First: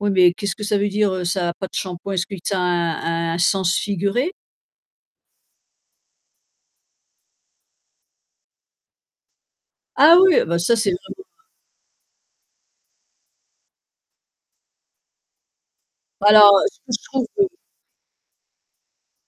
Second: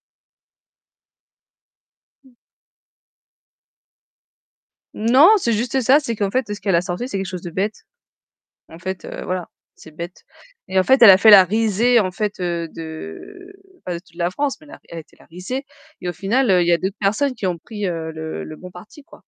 Oui, mais qu'est-ce que ça veut dire? Heu, ça a pas de shampoing. Est-ce que tu as un un sens figuré? Non, c'est juste ça. C'est qu'en fait, heu, ce qu'elle a sorti, c'est quelque chose de bête. En fait, heu, voilà, c'est Ah bête oui! Ah bah, ça et en c'est fait, elle a fait la [unintelligible] risée en fait, heu, de pas de toute la France, mais elle a été la risée et au final, Alors, heu, heu, il y a ce que d'autres je trouve personnes que qui ont pris heu, le le bon parti, quoi.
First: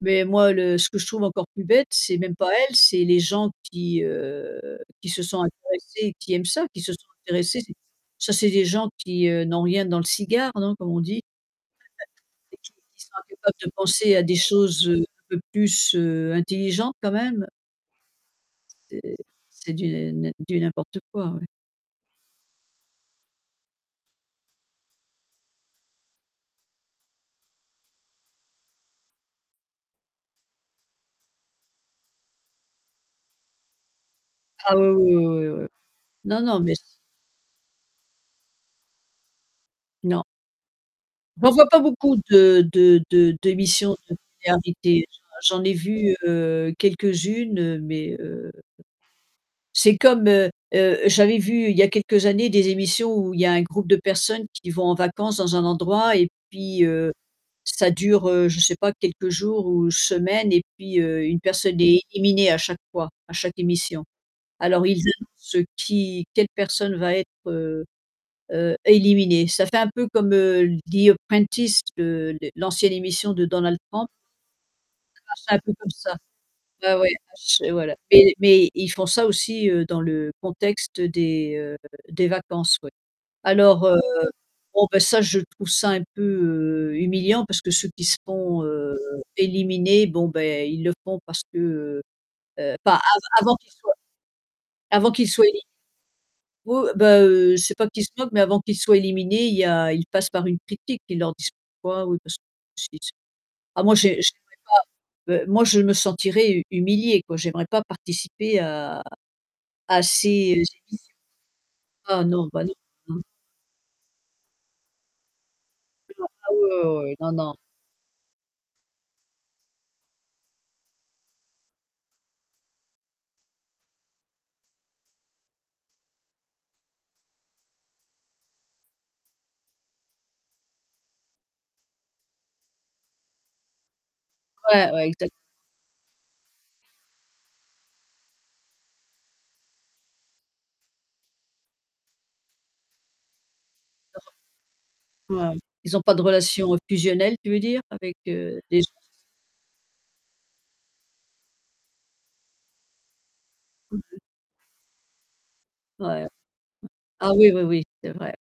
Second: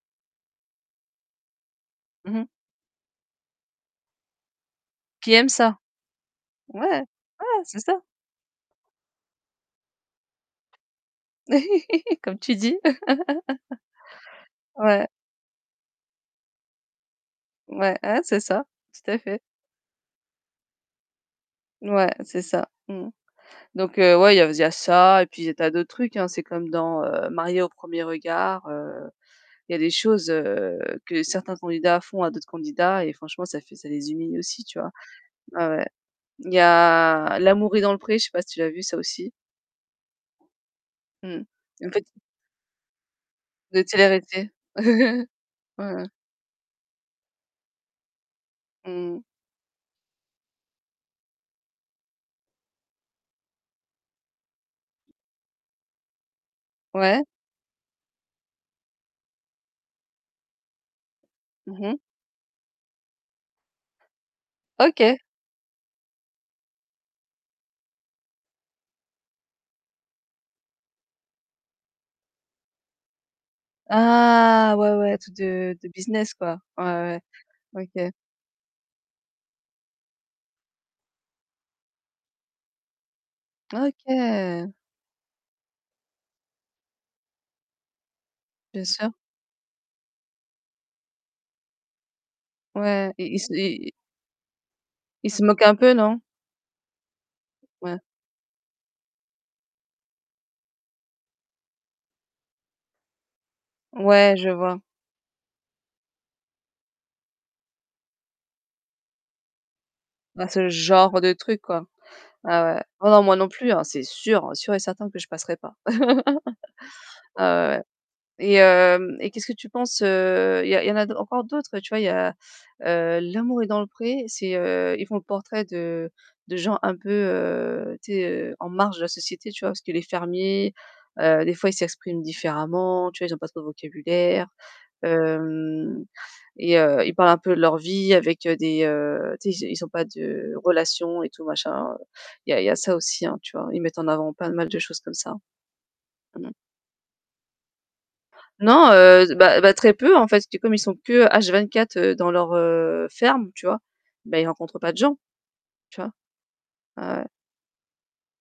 mais moi le ce que je trouve encore plus bête, c'est même Mmh mh. pas elle, c'est les gens qui, heu, qui se Qui sont aiment ça. intéressés, qui aiment ça, qui Ouais, se sont intéressés. ouais, C'est c'est ça. ça, c'est des gens qui, heu, n'ont rien dans le cigare, non? Comme on dit. Comme [unintelligible] tu et qui dis. qui sont incapables de penser à des choses, heu, Ouais. un peu plus, heu, intelligentes quand même. Ouais, ouais c'est ça, tout C'est à fait. c'est du n'im du n'importe quoi, ouais. Ouais, c'est ça. Mmh mh. Donc heu, ouais, il y a aus il y a ça et puis il des tas d'autres trucs, hein. C'est comme dans, heu, Mariés au premier regard, heu, il y a des choses, heu, que certains candidats font à d'autres candidats et franchement ça fait ça les humilie aussi, Ah tu vois? oui oui oui oui Ouais oui. ouais. Non Il y non, mais s a L'amour est dans le pré, je sais pas si tu l'as vu ça aussi? Non. Mmh mh. Bah on voit pas Une petite beaucoup de de de De d'émissions de téléréalité. téléréalité. J'en j'en ai Ouais, ouais. vu, heu, quelques-unes, heu, mais heu, Mmh. c'est comme, heu heu, j'avais vu il y a quelques années des émissions où il y a un groupe de personnes qui vont en vacances dans un endroit et puis heu, Ouais. ça dure, heu, je sais pas, quelques jours ou semaines et puis heu, une Mmh personne mh. est éliminée à chaque fois, à chaque émission. Alors ils OK. annoncent, heu, qui, quelle personne va être, heu heu, éliminée. Ça fait un peu comme, heu, The Apprentice, le l'ancienne émission de Donald Trump. Ah, ouais ouais, Ça tout marchait un peu de de comme ça. business quoi. Ouais, ouais, Ouais, bah ch et ouais, voilà OK. mais mais ils font ça aussi, heu, dans le contexte des, heu, des vacances ouais. Alors heu, OK. bon ben ça je trouve ça un peu, heu, humiliant parce que ceux qui se font, Bien heu, sûr. éliminer, bon, beh, ils le font parce que, heu heu, pas Ouais, av i ils se avant qu'ils ils soient avant ils qu'ils se soient moquent éli un peu non? Oui oh, bah, heu, c'est pas Ouais. qu'ils se moquent, mais avant qu'ils soient éliminés, il y a ils passent par une critique, ils leur disent pourquoi. Oui parce que [unintelligible] ah moi j'ai Ouais, je vois. j'aimerais pas. Heu, moi je me sentirais hu humiliée quoi. J'aimerais pas participer à à Bah ces, heu, ce émissions. genre de truc quoi. Ah non, bah Ah non. ouais. Ah non Non. moi non plus, hein, c'est sûr. Sûr et certain que je passerai pas. Oui non. Ah oui oui oui. Non non. Ah ouais ouais et hem et qu'est-ce que tu penses, heu, il y a il y en a d encore d'autres, heu, tu vois? Il y a, heu, L'amour est dans le pré. C'est, heu, ils font le portrait de de gens un peu, heu, tu sais, heu, en marge de la société, tu vois? Parce que les fermiers, heu, des fois ils s'expriment différemment, tu vois? Ils ont pas trop de vocabulaire, Ouais, ouais exac hem et heu, ils parlent un peu leur vie avec, heu, des, heu, tu sais, ils ont ils ont pas de relations et tout machin. Il y a il y a ça aussi, tu vois? Ils mettent en [unintelligible] avant pas mal de choses comme ça. Ouais, ouais. Ils ont pas de Mmh mh. relation, heu, fusionnelle, tu veux dire? Avec heu, des Non, [unintelligible] heu, d bah bah, très peu en fait. Du comme ils sont que H24 dans leur, heu, ferme, tu vois? [unintelligible] Bah ils rencontrent pas de gens, tu vois? Ouais. Ah ouais. Ah oui oui oui, c'est vrai.